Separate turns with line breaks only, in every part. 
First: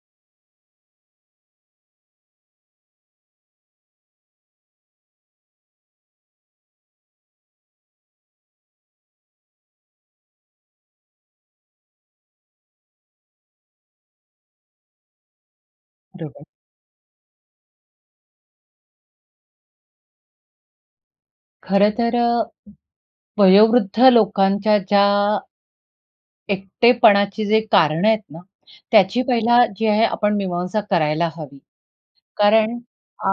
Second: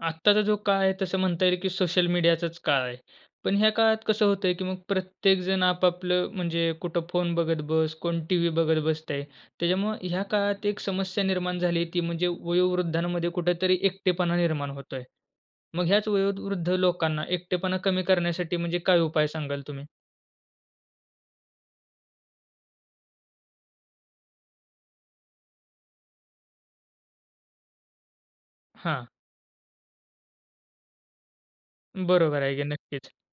आत्ताचा जो काळ आहे तसं म्हणता येईल, की सोशल मीडियाचाच काळ आहे. पण ह्या काळात कसं होतंय, की मग प्रत्येक जण आपआपलं म्हणजे कुठं फोन बघत बस. कोण टीव्ही बघत बसतंय. त्याच्यामुळं ह्या काळात एक समस्या निर्माण झाली ती म्हणजे वयोवृद्धांमध्ये कुठेतरी एकटेपणा निर्माण होतोय. मग ह्याच
बरोबर.
वयोवृद्ध लोकांना एकटेपणा कमी करण्यासाठी म्हणजे काय उपाय सांगाल तुम्ही?
खरं तर अ, वयोवृद्ध लोकांच्या ज्या एकटेपणाची जे कारणं आहेत ना,
हां.
त्याची पहिला जी आहे आपण मीमांसा करायला हवी.
बरोबर आहे. की
कारण
नक्कीच.
अ,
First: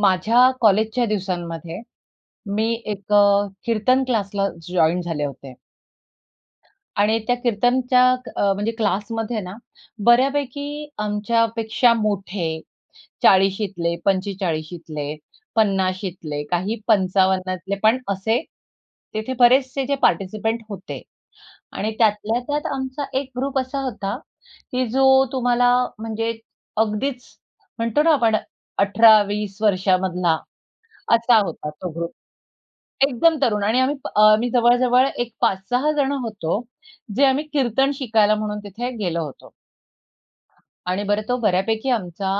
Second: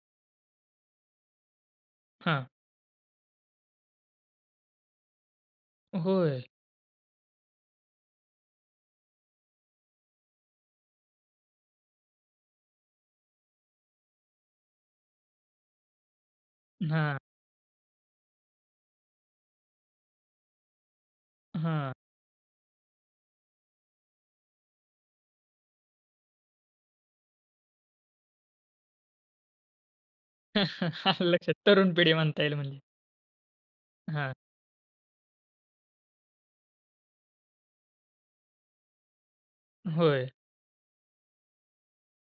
माझ्या कॉलेजच्या दिवसांमध्ये
हां.
मी एक अ, कीर्तन क्लासला जॉइन झाले होते.
होय.
आणि त्या कीर्तनच्या अ, म्हणजे क्लासमध्येना बऱ्यापैकी आमच्या पेक्षा मोठे 40शीतले, 45शीतले, 50शीतले, काही
हां.
55तले पण असे, तिथे बरेचसे जे पार्टिसिपंट होते आणि
हां.
त्यातल्या त्यात आमचा एक ग्रुप असा होता, की जो तुम्हाला म्हणजे अगदीच म्हणतो ना आपण 18-20 वर्षामधला
आलं
असा
लक्षात.
होता तो
तरुण
ग्रुप.
पिढी म्हणता येईल म्हणजे.
एकदम तरुण आणि आम्ही अ,
हां.
जवळ, जवळ एक 5-6 जण होतो जे आम्ही कीर्तन शिकायला म्हणून तिथे गेलो होतो.
होय.
आणि बरं तो बऱ्यापैकी आमचा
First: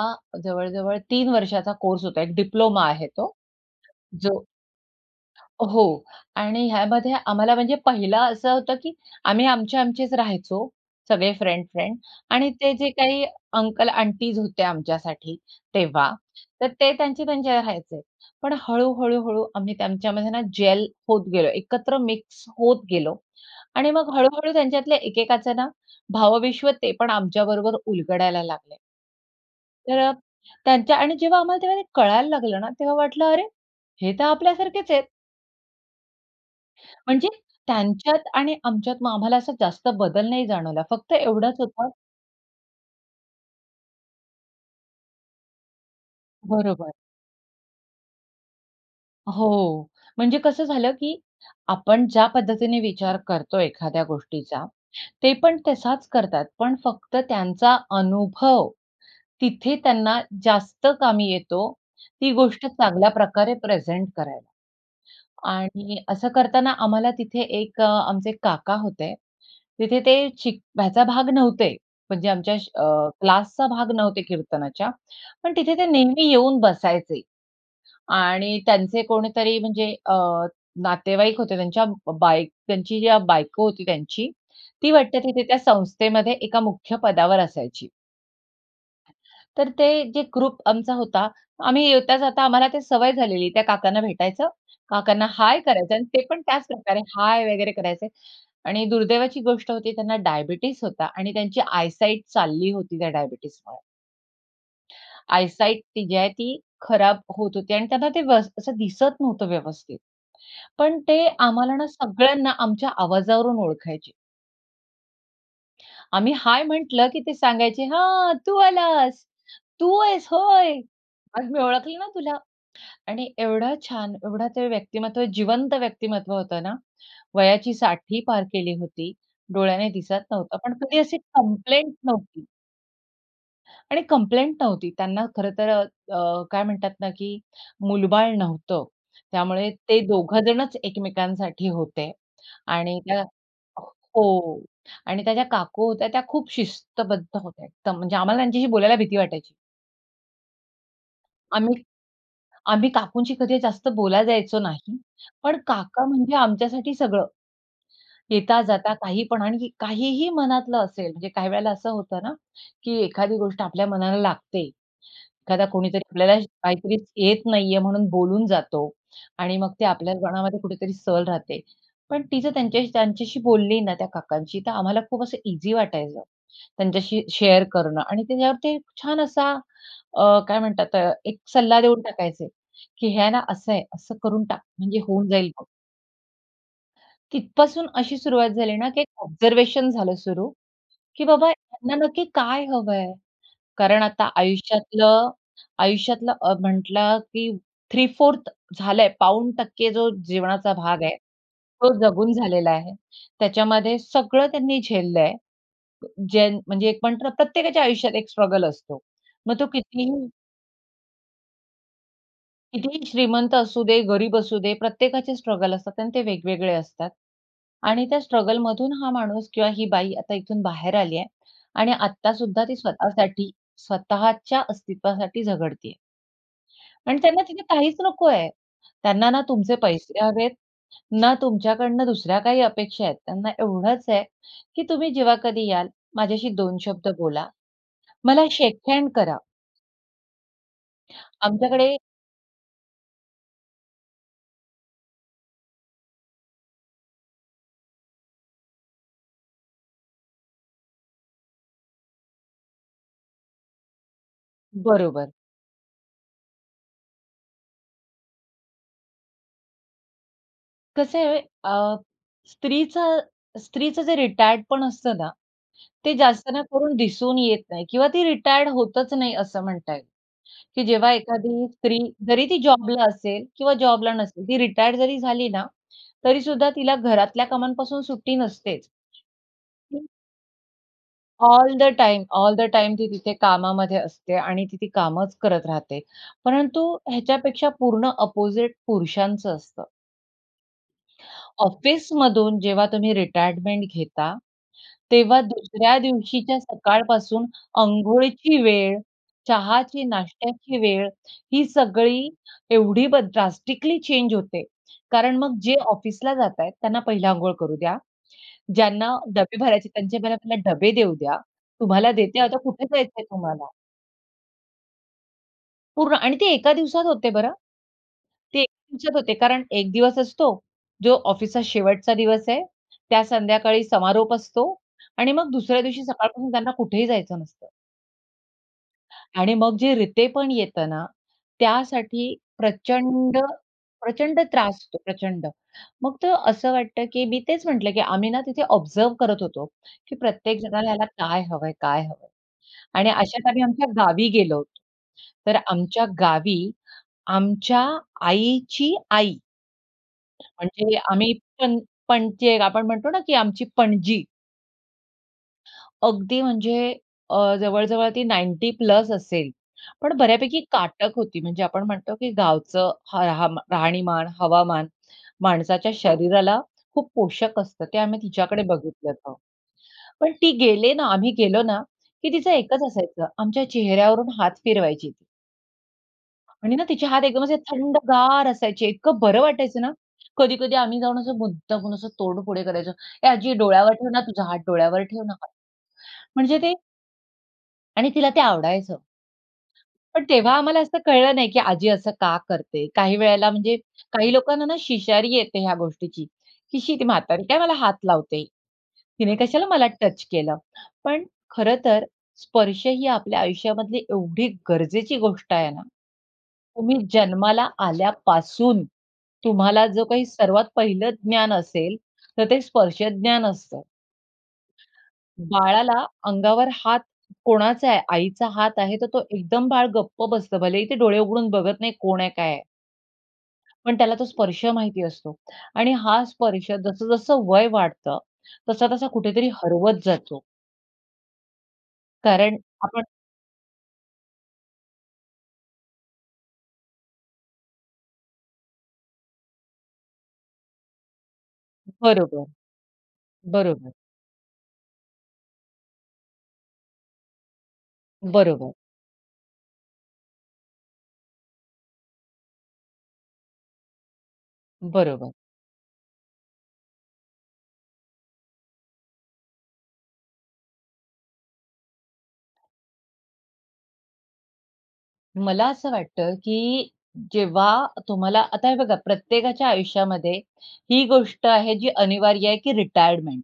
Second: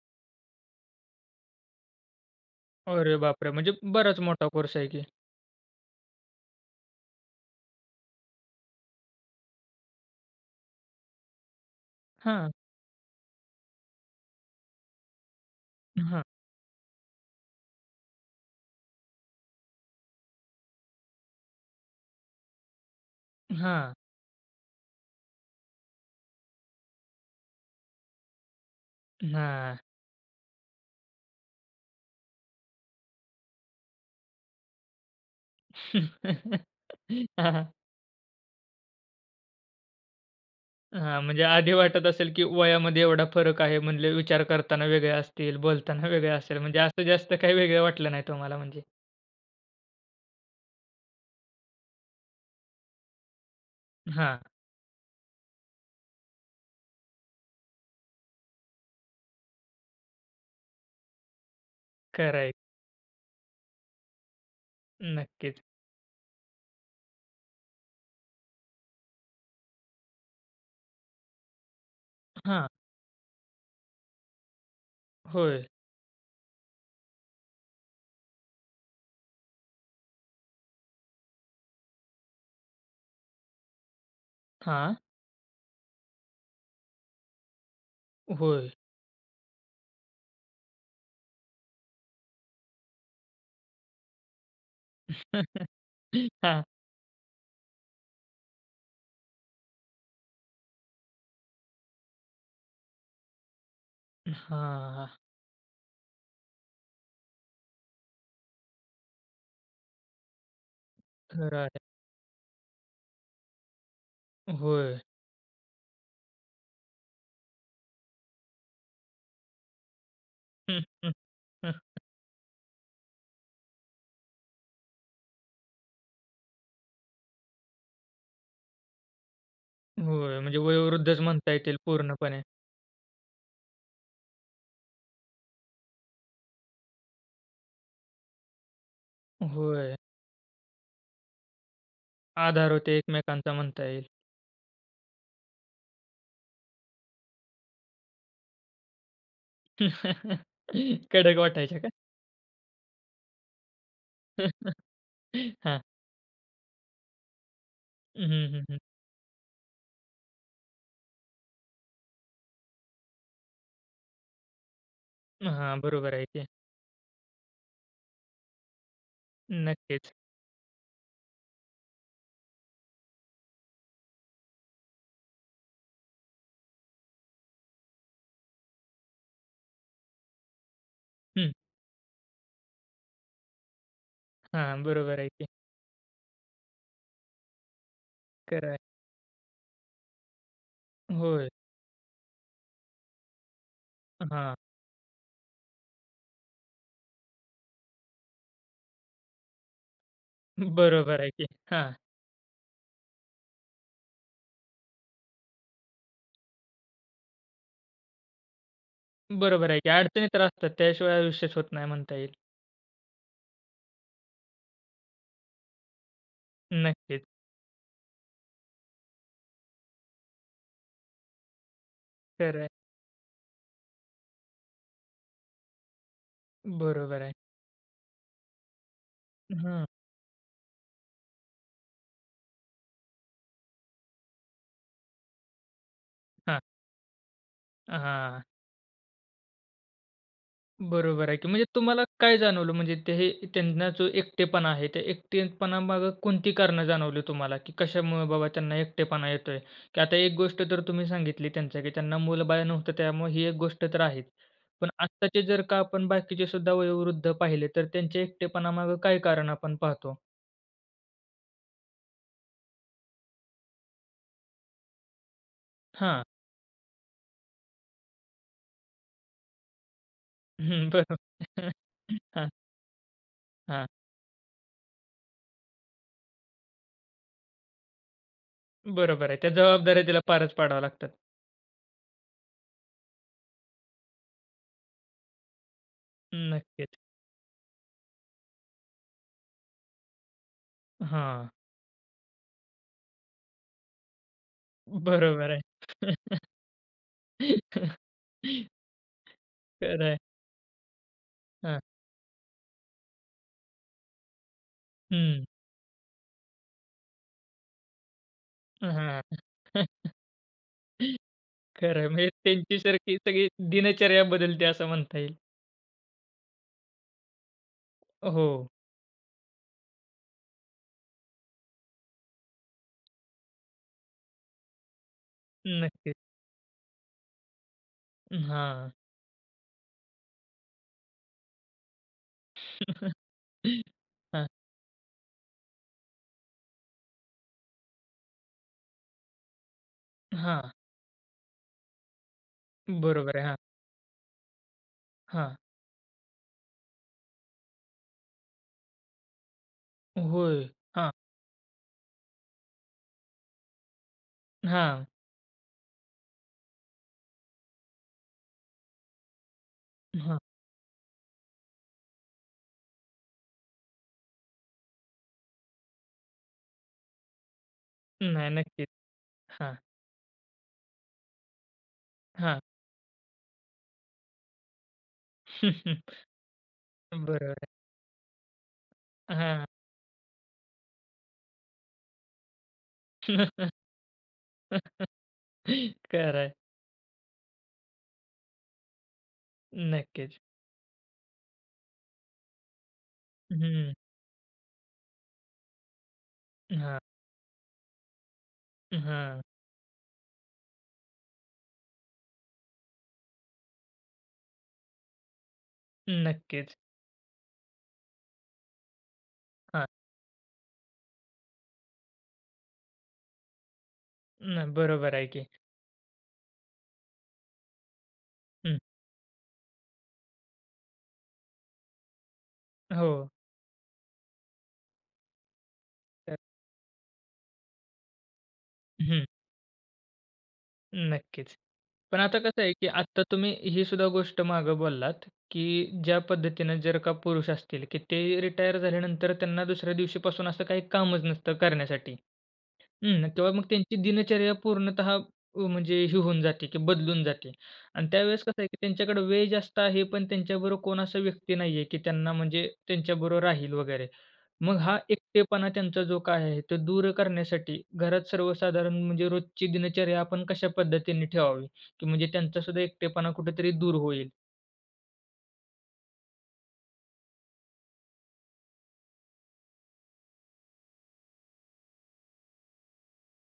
जवळ, जवळ 3 वर्षाचा कोर्स होता. एक डिप्लोमा आहे
अरे
तो
बापरे! म्हणजे बराच
जो.
मोठा कोर्स आहे की.
हो आणि ह्यामध्ये आम्हाला म्हणजे पहिलं असं होतं, की आम्ही आमचे आमचेच राहायचो. सगळे फ्रेंड, फ्रेंड आणि
हां.
ते जे काही अंकल आंटीज होते आमच्यासाठी तेव्हा.
हां.
तर ते त्यांचे त्यांच्या राहायचे. पण हळू, हळू, हळू आम्ही त्यांच्यामध्ये ना जेल होत गेलो. एकत्र मिक्स होत गेलो आणि
हां.
मग हळू, हळू त्यांच्यातले एकेकाच ना भावविश्व ते पण आमच्याबरोबर उलगडायला लागले.
हां.
तर त्यांच्या आणि जेव्हा आम्हाला तेव्हा ते कळायला लागलं ना, तेव्हा वाटलं, "अरे! हे तर आपल्यासारखेच आहेत." म्हणजे
हां.
त्यांच्यात आणि आमच्यात मग आम्हाला असा जास्त बदल नाही जाणवला. फक्त
हां, म्हणजे
एवढाच
आधी
होता
वाटत असेल की वयामध्ये एवढा फरक आहे. म्हणले विचार करताना वेगळे असतील, बोलताना वेगळे असेल. म्हणजे
बरोबर.
असं जास्त काही वेगळं वाटले नाही तुम्हाला म्हणजे.
हो, म्हणजे कसं झालं, की आपण ज्या पद्धतीने विचार करतो एखाद्या
हां.
गोष्टीचा, ते पण तसाच करतात पण फक्त त्यांचा अनुभव, तिथे त्यांना जास्त कामी येतो ती
खरं आहे.
गोष्ट चांगल्या प्रकारे प्रेझेंट करायला
नक्कीच.
आणि असं करताना आम्हाला तिथे एक आमचे काका होते, तिथे ते शिक ह्याचा भाग नव्हते, म्हणजे आमच्या
हां.
अ, क्लासचा भाग नव्हते कीर्तनाच्या. पण
होय.
तिथे ते नेहमी येऊन बसायचे आणि त्यांचे कोणीतरी म्हणजे अ, नातेवाईक होते त्यांच्या ब बाय त्यांची ज्या बायको होती त्यांची, ती
हां.
वाटते तिथे त्या संस्थेमध्ये एका मुख्य पदावर असायची.
होय.
तर ते जे ग्रुप आमचा होता आम्ही येता जाता आम्हाला ती सवय झालेली. त्या काकांना भेटायचं काकांना हाय करायचं आणि ते पण
हां.
त्याच प्रकारे, हाय! वगैरे करायचे. आणि दुर्दैवाची गोष्ट होती त्यांना डायबिटीज होता आणि त्यांची आय साइट चालली होती त्या डायबिटीजमुळे.
हां.
आयसाइट ती जी आहे, ती खराब होत होती आणि त्यांना ते वस असं दिसत नव्हतं व्यवस्थित. पण ते
खरं
आम्हाला
आहे.
ना सगळ्यांना आमच्या आवाजावरून ओळखायचे.
होय.
आम्ही हाय म्हटलं की ते सांगायचे, "हां, तू आलास. तू आहेस होय. अरे, मी ओळखलं ना तुला. आणि एवढा छान, एवढं ते व्यक्तिमत्व, जिवंत व्यक्तिमत्व होतं ना. वयाची 60ही पार केली होती, डोळ्याने दिसत
होय,
नव्हतं,
म्हणजे
पण कधी अशी
वयोवृद्धच म्हणता येतील
कंप्लेंट
पूर्णपणे.
नव्हती. आणि कंप्लेंट नव्हती. त्यांना खरंतर अ अ काय म्हणतात ना, की मूलबाळ नव्हतं. त्यामुळे
होय.
ते 2घं जणच एकमेकांसाठी होते
आधार होते
आणि त्या
एकमेकांचा म्हणता येईल.
...हो आणि त्या ज्या काकू होत्या, त्या खूप शिस्तबद्ध होत्या एकदम, म्हणजे आम्हाला त्यांच्याशी बोलायला भीती वाटायची.
कडक वाटायच्या
आम्ही
का?
आम्ही काकूंशी कधी जास्त बोलायला जायचो नाही, पण
हां.
काका म्हणजे आमच्यासाठी सगळं.
हं, हं, हं, हं.
येता-जाता काही पण आणि काहीही मनातलं असेल म्हणजे काही वेळेला असं होतं ना, की एखादी गोष्ट आपल्या मनाला लागते.
मग
एखादा
हां,
कोणीतरी
बरोबर आहे
आपल्याला
ते.
काहीतरी येत नाही आहे म्हणून बोलून जातो आणि मग ते
नक्कीच.
आपल्या मनामध्ये कुठेतरी सल राहते. पण ती जर त्यांच्या त्यांच्याशी बोलली ना, त्या काकांशी, तर आम्हाला खूप असं ईझी वाटायचं. त्यांच्याशी शेअर करणं. आणि त्याच्यावर ते छान असा अ काय म्हणतात? अ, एक
हं.
सल्ला देऊन टाकायचे, की "हे आहे ना, असं आहे, असं करून टाक.
हां,
म्हणजे
बरोबर
होऊन
आहे ते.
जाईल बघ." तिथपासून अशी सुरुवात
खरं
झाली
आहे.
ना, की एक ऑब्झर्वेशन झालं सुरु, की
होय.
बाबा, यांना नक्की काय हवंय? कारण आता
हां.
आयुष्यातलं आयुष्यातलं अ, म्हटलं की 3/4 झालंय पाऊण टक्के जो जीवनाचा भाग आहे
बरोबर आहे की,
तो
हां.
जगून झालेला आहे. त्याच्यामध्ये सगळं त्यांनी झेललंय. ज्यां म्हणजे एक म्हणतो ना, प्रत्येकाच्या आयुष्यात एक स्ट्रगल असतो. मग तो
बरोबर आहे की.
कितीही
अडचणी तर असतात, त्याशिवाय आयुष्यच होत नाही म्हणता येईल.
कितीही श्रीमंत असू दे, गरीब असू दे. प्रत्येकाचे स्ट्रगल असतात आणि ते वेगवेगळे असतात
नक्कीच.
आणि त्या स्ट्रगलमधून हा माणूस किंवा ही बाई, आता इथून बाहेर आली आहे आणि आत्ता
खरं
सुद्धा
आहे.
ती स्वतःसाठी स्वतःच्या अस्तित्वासाठी झगडतेय. आणि
बरोबर आहे.
त्यांना तिथे काहीच नकोय. त्यांना ना तुमचे
हं.
पैसे हवेत, ना तुमच्याकडनं दुसऱ्या काही अपेक्षा आहेत. त्यांना एवढंच आहे की तुम्ही जेव्हा कधी याल माझ्याशी
हां.
2 शब्द बोला,
हां.
मला शेक हँड करा.
बरोबर आहे की. म्हणजे
आमच्याकडे
तुम्हाला काय जाणवलं? म्हणजे ते हे त्यांना जो एकटेपणा आहे, ते एकटेपणामागे कोणती कारणं जाणवली तुम्हाला? की कशामुळे बाबा त्यांना एकटेपणा येतोय? की आता एक गोष्ट तर तुम्ही सांगितली त्यांच्या, की त्यांना मुल-बाळ नव्हतं त्यामुळे ही एक गोष्ट तर आहे. पण
बरोबर.
आत्ताचे जर का आपण बाकीचे सुद्धा वयोवृद्ध पाहिले तर त्यांच्या एकटेपणामागे काय कारण आपण पाहतो?
कसं आहे अ, स्त्रीच स्त्रीचं जे रिटायर्ड पण असतं ना, ते
हां.
जास्त ना करून दिसून येत नाही किंवा ती रिटायर्ड होतच नाही असं म्हणता येईल. की
हं.
जेव्हा
बरं.
एखादी स्त्री जरी
हां.
ती जॉबला असेल किंवा
हां.
जॉबला नसेल ती रिटायर्ड जरी झाली ना, तरी सुद्धा तिला घरातल्या कामांपासून सुट्टी नसतेच.
बरोबर आहे. त्या जबाबदाऱ्या तिला पारच पाडाव्या लागतात.
All the time, all the time ती तिथे कामामध्ये असते आणि ती ते कामच करत राहते. परंतु
नक्कीच.
ह्याच्यापेक्षा पूर्ण अपोझिट पुरुषांचं असतं.
हां.
ऑफिसमधून जेव्हा तुम्ही रिटायरमेंट घेता, तेव्हा
बरोबर आहे.
दुसऱ्या दिवशीच्या सकाळपासून अंघोळीची वेळ, चहाची
खरंय.
नाश्त्याची वेळ ही
हं.
सगळी एवढी बद ड्रास्टिकली चेंज होते. कारण
हं.
मग जे ऑफिसला जातायत त्यांना पहिले अंघोळ करू द्या.
अ,
ज्यांना
हां.
डबे भरायचे त्यांचे मला पहिले डबे देऊ द्या.
खरंय.
"तुम्हाला
म्हणजे
देते आता
त्यांची
कुठे
सारखी
जायचंय
सगळी
तुम्हाला?"
दिनचर्या बदलते असं म्हणता येईल.
पूर्ण आणि ते एका दिवसात होते बरं. ते एक
हो.
दिवसात होते कारण एक दिवस असतो जो ऑफिसचा शेवटचा दिवस आहे, त्या संध्याकाळी समारोप असतो आणि मग दुसऱ्या दिवशी
नक्कीच.
सकाळपासून त्यांना कुठेही जायचं नसतं.
उम्म, हां.
आणि मग जे रितेपण येतं ना, त्यासाठी प्रचंड-प्रचंड
हां.
त्रास होतो, प्रचंड. मग तो असं वाटतं की मी तेच म्हटलं की आम्ही ना तिथे ऑब्झर्व्ह करत होतो, की
हां.
प्रत्येकजणाला ना काय हवंय? काय हवंय? आणि
बरोबर आहे,
अशात
हां.
आम्ही आमच्या गावी गेलो होतो. तर
हां.
आमच्या गावी, आमच्या आईची आई,
होय,
म्हणजे
हां.
आम्ही पण पणजी एक आपण म्हणतो ना की आमची पणजी.
हां.
अगदी म्हणजे अ, जवळ-जवळ ती 90 प्लस असेल, पण
हां.
बऱ्यापैकी काटक होती. म्हणजे आपण म्हणतो, की गावचं ह हम राहणीमान, हवामान, माणसाच्या शरीराला खूप पोषक असतं. ते आम्ही
नाही
तिच्याकडे
नक्कीच,
बघितलं होतं.
हां.
पण ती गेले ना, आम्ही गेलो ना, की तिचं
हां.
एकच असायचं. आमच्या चेहऱ्यावरून हात फिरवायची. आणि ना तिचे हात एकदम
बरोबर
असे
आहे.
थंडगार असायचे. इतकं बरं
हां.
वाटायचं ना. कधी-कधी आम्ही जाऊन असं मुद्दामून असं तोंड पुढे करायचो, "ए आजी, डोळ्यावर ठेव ना तुझा हात, डोळ्यावर ठेव ना हात."
खरंय.
म्हणजे ते आणि तिला ते आवडायचं. पण
नक्कीच.
तेव्हा आम्हाला असं कळलं नाही की आजी असं का करते? काही वेळेला
हं,
म्हणजे
हं.
काही लोकांना ना शिशारी येते ह्या गोष्टीची की, "शी
हां.
ती म्हातारी काय मला हात लावते?
उम्म,
तिने
हां.
कशाला मला टच केलं?" पण खरंतर स्पर्श ही आपल्या आयुष्यामधली एवढी गरजेची गोष्ट आहे ना,
नक्कीच.
तुम्ही जन्माला आल्यापासून तुम्हाला
हां.
जो काही सर्वात पहिलं ज्ञान असेल, तर ते स्पर्श ज्ञान असतं.
मग बरोबर आहे की.
बाळाला अंगावर हात कोणाचा आहे? आईचा
हं.
हात आहे, तर तो एकदम बाळ गप्प बसतं. भलेही ते डोळे उघडून बघत नाही. कोण आहे? काय आहे?
हो.
पण त्याला तो स्पर्श माहिती असतो आणि हा
[unintelligible]
स्पर्श जसं-जसं वय वाढतं, तसा-तसा
हं.
कुठेतरी हरवत जातो.
नक्कीच. पण आता
कारण
कसं आहे की
आपण
आता तुम्ही ही सुद्धा गोष्ट मागे बोललात, की ज्या पद्धतीने जर का पुरुष असतील की ते रिटायर झाल्यानंतर त्यांना दुसऱ्या दिवशीपासून असं काही कामच नसतं करण्यासाठी
बरोबर,
हं. तेव्हा मग
बरोबर.
त्यांची दिनचर्या पूर्णतः व, म्हणजे हे होऊन जाते की बदलून जाते. आणि त्यावेळेस कसं आहे
बरोबर.
की त्यांच्याकडे वेळ जास्त आहे पण त्यांच्याबरोबर कोण असा व्यक्ती नाहीये, की त्यांना म्हणजे त्यांच्याबरोबर राहील वगैरे. मग हा
बरोबर.
एकटेपणा त्यांचा जो काय आहे, तो दूर करण्यासाठी घरात सर्वसाधारण म्हणजे रोजची दिनचर्या आपण कशा पद्धतीने ठेवावी? की म्हणजे त्यांचा सुद्धा एकटेपणा कुठेतरी दूर होईल.
मला असं वाटतं की जेव्हा तुम्हाला आता हे बघा प्रत्येकाच्या आयुष्यामध्ये ही गोष्ट आहे जी अनिवार्य आहे की रिटायरमेंट.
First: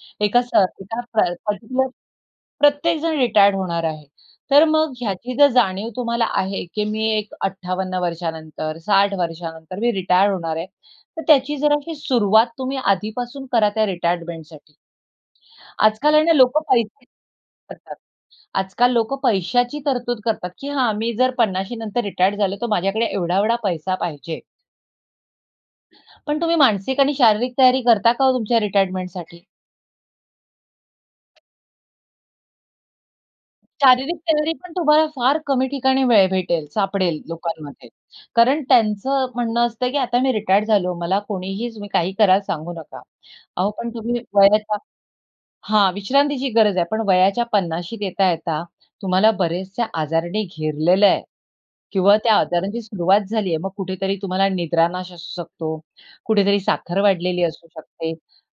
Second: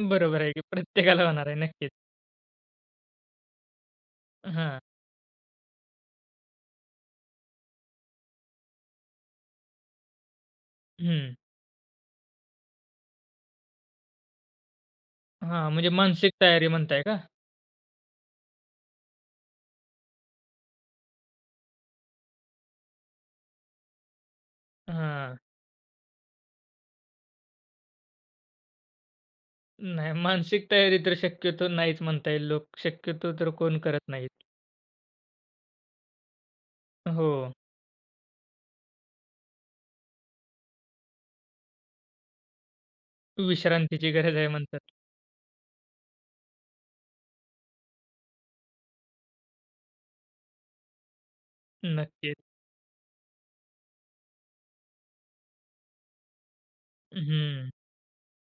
बरोबर
एका स
आहे की.
एका प्र
प्रत्येकाला होणार आहे.
पर्टिक्युलर
नक्कीच.
प्रत्येक जण रिटायर होणार आहे. तर
हां.
मग ह्याची जर जाणीव तुम्हाला आहे की मी एक 58 वर्षानंतर 60 वर्षानंतर मी रिटायर होणार आहे, तर
हं.
त्याची जराशी सुरुवात तुम्ही आधीपासून करा त्या रिटायरमेंटसाठी.
हां. म्हणजे
आजकाल आहे
मानसिक
ना लोक
तयारी म्हणताय
[unintelligible]
का?
करतात, आजकाल लोकं पैशाची तरतूद करतात की हां. मी जर 50शी नंतर रिटायर झालो तर माझ्याकडे एवढा-एवढा पैसा पाहिजे.
हां.
पण तुम्ही मानसिक आणि शारीरिक तयारी करता का हो तुमच्या रिटायरमेंटसाठी?
नाही मानसिक तयारी तर शक्यतो नाहीच म्हणता येईल. लोक शक्यतो तर कोण करत
शारीरिक
नाहीत.
तयारीपण तुम्हाला फार कमी ठिकाणी वेळ भेटेल, सापडेल
हो.
लोकांमध्ये. कारण त्यांचं म्हणणं असतं, की आता मी रिटायर्ड झालो, मला कोणीही तुम्ही काही कराल सांगू नका. अहो, पण
विश्रांतीची
तुम्ही
गरज आहे
वयाच्या
म्हणतात.
हां, विश्रांतीची गरज आहे पण वयाच्या 50शीत येता-येता तुम्हाला बरेचसे आजारांनी घेरलेलं आहे. किंवा त्या
नक्कीच.
आजारांची सुरुवात झाली आहे. मग कुठेतरी तुम्हाला निद्रानाश असू शकतो, कुठेतरी साखर वाढलेली असू
हं.
शकते,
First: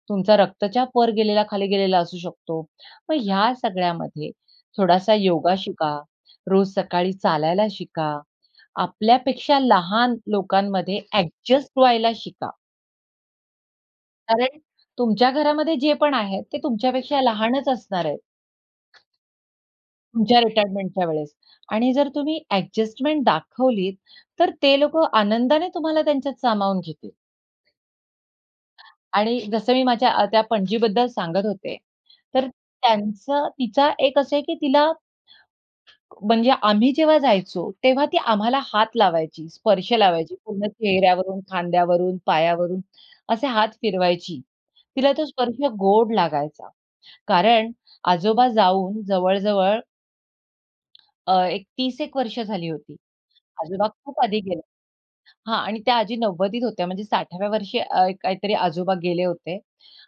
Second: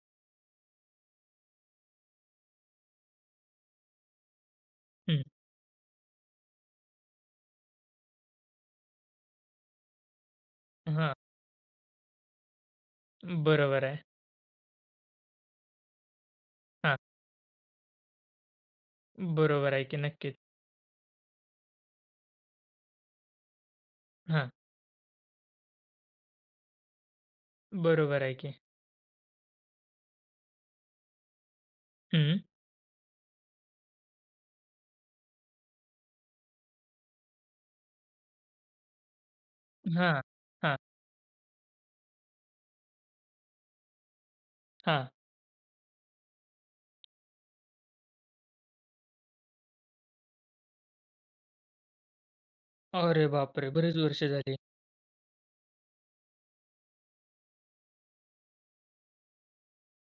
तुमचा रक्तचाप वर गेलेला, खाली गेलेला असू शकतो. मग ह्या सगळ्यामध्ये थोडासा
हं.
योगा शिका, रोज सकाळी चालायला शिका. आपल्यापेक्षा लहान लोकांमध्ये
हां.
अ‍ॅडजस्ट व्हायला शिका.
बरोबर आहे.
कारण तुमच्या घरामध्ये जेपण आहेत ते
हां.
तुमच्यापेक्षा लहानच असणार आहेत.
बरोबर आहे की, नक्कीच.
तुमच्या रिटायरमेंटच्या वेळेस आणि जर तुम्ही एडजस्टमेंट दाखवलीत तर
हां.
ते लोकं आनंदाने तुम्हाला त्यांच्यात सामावून घेतील.
बरोबर आहे की.
आणि जसं मी माझ्या त्या पणजीबद्दल सांगत होते,
हं.
तर त्यांचं तिचा एक असं आहे की तिला म्हणजे आम्ही जेव्हा जायचो, तेव्हा ती आम्हाला हात लावायची, स्पर्श
हां,
लावायची पूर्ण
हां.
चेहऱ्यावरून, खांद्यावरून, पायावरून असे हात फिरवायची.
हां.
तिला तो स्पर्श गोड लागायचा. कारण आजोबा जाऊन जवळ-जवळ अ, एक 30-1 वर्ष झाली होती.
अरे बापरे!
आजोबा
बरीच
खूप
वर्ष
आधी
झाली.
गेले हां आणि त्या आजी 90s होत्या, म्हणजे 60व्या वर्षी अ, काहीतरी आजोबा गेले होते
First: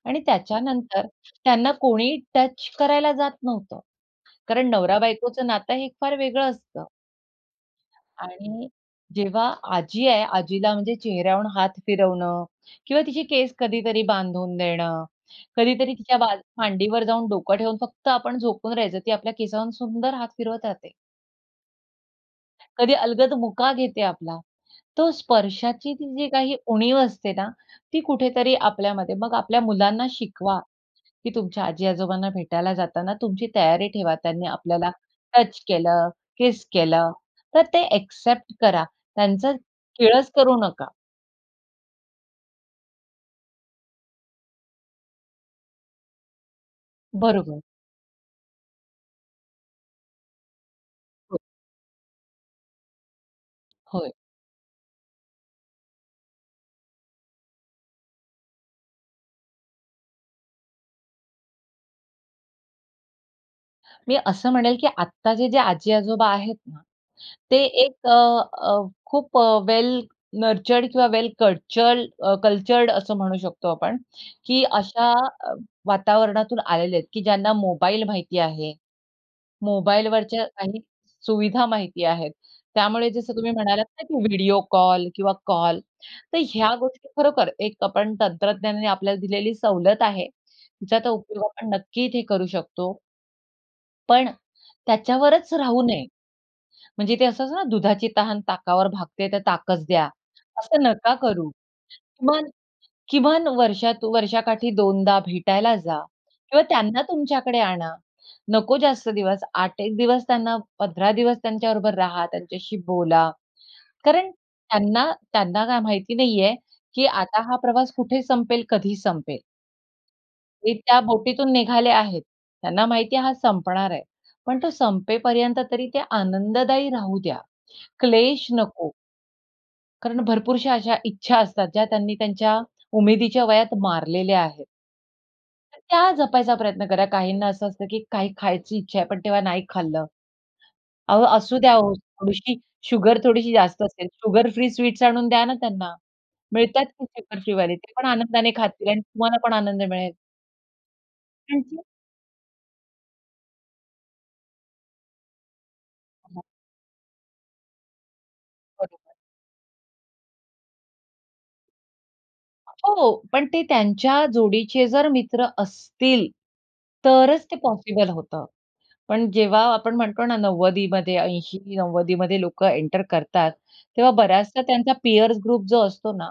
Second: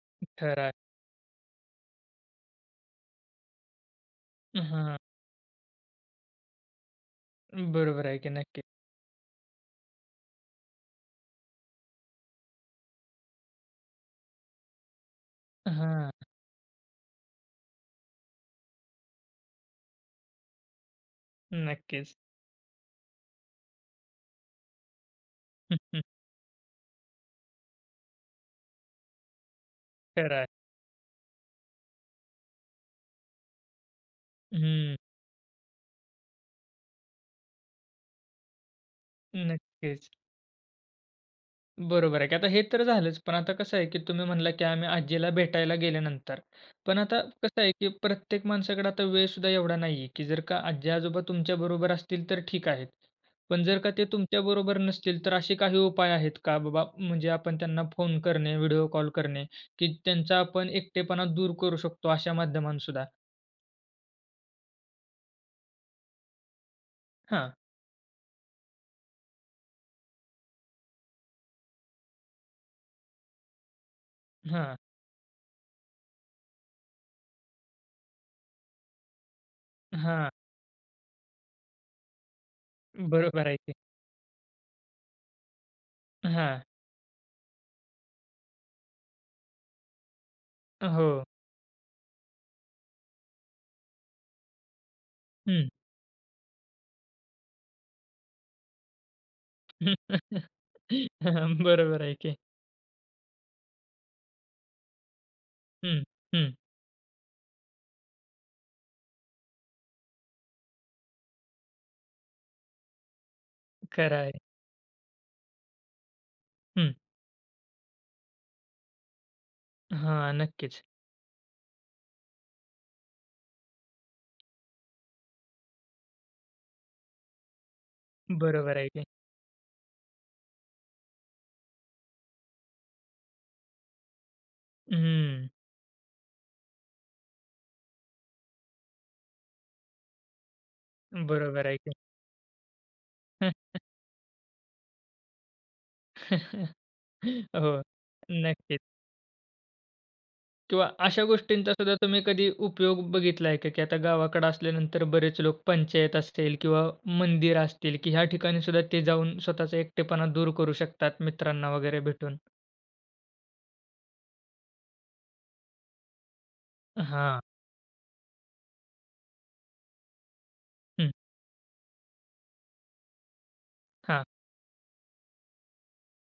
आणि
खरं आहे.
त्याच्यानंतर त्यांना कोणीही टच करायला जात नव्हतं.
अ,
कारण
हां.
नवरा-बायकोचं नातं हे फार वेगळं असतं.
बरोबर आहे की नक्की.
आणि जेव्हा आजी आहे, आजीला म्हणजे चेहऱ्यावरून हात फिरवणं किंवा तिची केस कधीतरी बांधून देणं, कधीतरी
हां.
तिच्या बाज मांडीवर जाऊन डोकं ठेवून फक्त आपण झोपून राहायचं. ती आपल्या केसावरून सुंदर हात फिरवत राहते.
नक्कीच.
कधी अलगद मुका घेते आपला. तो स्पर्शाची जी काही उणीव असते ना, ती कुठेतरी आपल्यामध्ये मग आपल्या मुलांना
खरं आहे.
शिकवा, की तुमच्या आजी आजोबांना भेटायला जाताना तुमची तयारी ठेवा. त्यांनी आपल्याला
हं.
टच केलं, किस केलं तर ते एक्सेप्ट करा. त्यांचं
नक्कीच.
किळस करू नका.
बरोबर आहे की. आता हे तर झालंच, पण आता कसं आहे की तुम्ही म्हणलात की आम्ही आज्जीला भेटायला गेल्यानंतर. पण आता कसं
बरोबर.
आहे की प्रत्येक माणसाकडे आता वेळसुद्धा एवढा नाहीये, की जर का आज्जी-आजोबा
हो.
तुमच्याबरोबर असतील तर ठीक आहे. पण जर का ते
होय.
तुमच्याबरोबर नसतील तर असे काही उपाय आहेत का, बाबा म्हणजे आपण त्यांना फोन करणे, व्हिडिओ कॉल करणे की त्यांचा आपण एकटेपणा दूर करू शकतो अशा माध्यमातसुद्धा?
मी असं म्हणेल, की आत्ताचे जे आजी-आजोबा आहेत ना,
हां.
ते एक अ, अ, "खूप अ, वेल नर्चर्ड किंवा वेल कल्चर्ड कल्चर्ड असं म्हणू शकतो आपण." की अ,
हां.
अशा वातावरणातून आलेले आहेत, की ज्यांना मोबाईल माहिती आहे.
हां.
मोबाईलवरच्या काही सुविधा माहिती आहेत. त्यामुळे जसं
बरोबर
तुम्ही
आहे की.
म्हणालात ना की व्हिडिओ कॉल किंवा कॉल तर
हां.
ह्या गोष्टी खरोखर एक आपण तंत्रज्ञानाने आपल्याला दिलेली सवलत आहे.
अ,
तिचा तो
हो.
उपयोग आपण नक्की इथे करू शकतो. पण त्याच्यावरच
हं.
राहू नये. म्हणजे ते असं असतं ना दुधाची तहान ताकावर भागते तर ताकच द्या. असं नका करू,
बरोबर आहे की.
"किमान-किमान वर्षात, वर्षाकाठी 2 भेटायला जा
हं, हं.
किंवा त्यांना तुमच्याकडे आणा. नको जास्त दिवस 8, 1 दिवस त्यांना 15 दिवस त्यांच्याबरोबर राहा, त्यांच्याशी बोला.
खरं
कारण
आहे.
त्यांना त्यांना काय माहिती नाहीये,
हं.
की आता हा प्रवास कुठे संपेल, कधी संपेल."
हां,
ते
नक्कीच.
त्या बोटीतून निघाले आहेत. त्यांना माहिती आहे, हा संपणार आहे. पण तो संपेपर्यंत तरी ते आनंददायी राहू द्या. क्लेश
बरोबर आहे
नको.
की.
कारण भरपूरशा अशा इच्छा असतात ज्या त्यांनी त्यांच्या उमेदीच्या वयात मारलेल्या आहेत.
हं.
तर त्या जपायचा प्रयत्न करा. काहींना असं असतं, की काही खायची इच्छा आहे, पण तेव्हा नाही खाल्लं. अहो असू
बरोबर
द्या
आहे की.
हो थोडीशी शुगर, थोडीशी जास्त असेल, शुगर फ्री स्वीट्स आणून द्या ना त्यांना. मिळतात कुठेपण शुगर फ्रीवाले.
हो,
ते पण आनंदाने
नक्कीच.
खातील आणि तुम्हाला पण आनंद मिळेल.
किंवा अशा
त्यांची.
गोष्टींचासुद्धा तुम्ही कधी उपयोग बघितलाय का, की आता गावाकडे असल्यानंतर बरेच लोक पंचायत
हो.
असतील किंवा मंदिर असतील, की ह्या ठिकाणीसुद्धा ते
बरोबर.
जाऊन स्वतःचा एकटेपणा दूर करू शकतात, मित्रांना वगैरे भेटून.
हो, पण ते त्यांच्या जोडीचे जर मित्र असतील,
हां.
तरच ते पॉसिबल होतं. पण जेव्हा आपण म्हणतो ना,
हं.
90दीमध्ये 80-90दीमध्ये लोकं एंटर करतात, तेव्हा
हां.
बऱ्याचसा त्यांचा पीअर्स ग्रुप जो असतो ना,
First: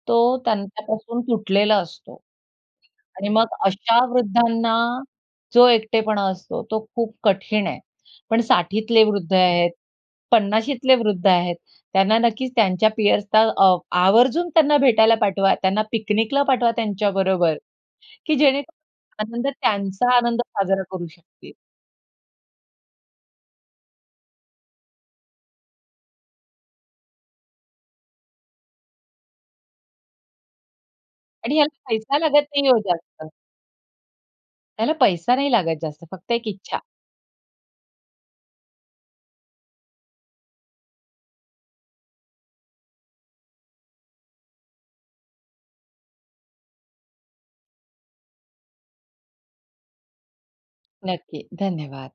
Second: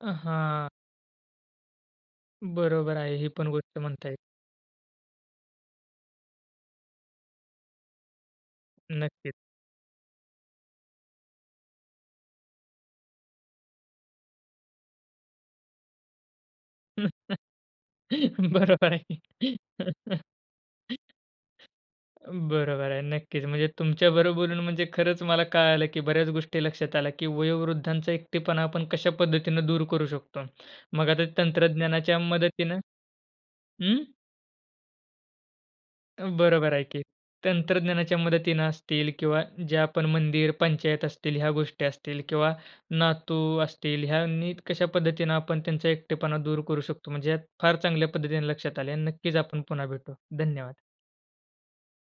अ,
तो
हां.
त्यांच्यापासून तुटलेला असतो.
बरोबर आहे
आणि
ही
मग
पण गोष्ट
अशा
म्हणताय.
वृद्धांना जो एकटेपणा असतो तो खूप कठीण आहे. पण 60ठीतले
नक्कीच.
वृद्ध आहेत, 50शीतले वृद्ध आहेत, त्यांना नक्कीच त्यांच्या पिअर्सला अ, आवर्जून त्यांना भेटायला पाठवा, त्यांना पिकनिकला पाठवा त्यांच्याबरोबर, की
बरोबर आहे.
जेणेकरून आनंद त्यांचा आनंद साजरा करू शकतील.
बरोबर आहे, नक्कीच म्हणजे तुमच्याबरोबर बोलून म्हणजे खरंच मला कळालं, की बऱ्याच गोष्टी लक्षात आल्या की वयोवृद्धांचा एकटेपणा आपण कशा पद्धतीने दूर करू शकतो. मग आता
आणि ह्याला पैसा
तंत्रज्ञानाच्या
लागत नाही हो
मदतीनं
जास्त.
हं.
त्याला पैसा नाही लागत जास्त फक्त
उम्म,
एक
बरोबर
इच्छा.
आहे, की तंत्रज्ञानाच्या मदतीने असतील किंवा जे आपण मंदिर, पंचायत असतील ह्या गोष्टी असतील किंवा नातू असतील ह्या नीट कशा पद्धतीने आपण त्यांचा एकटेपणा दूर करू शकतो. म्हणजे यात फार चांगल्या पद्धतीने लक्षात आल्या. नक्कीच आपण पुन्हा भेटू, धन्यवाद.
नक्की धन्यवाद.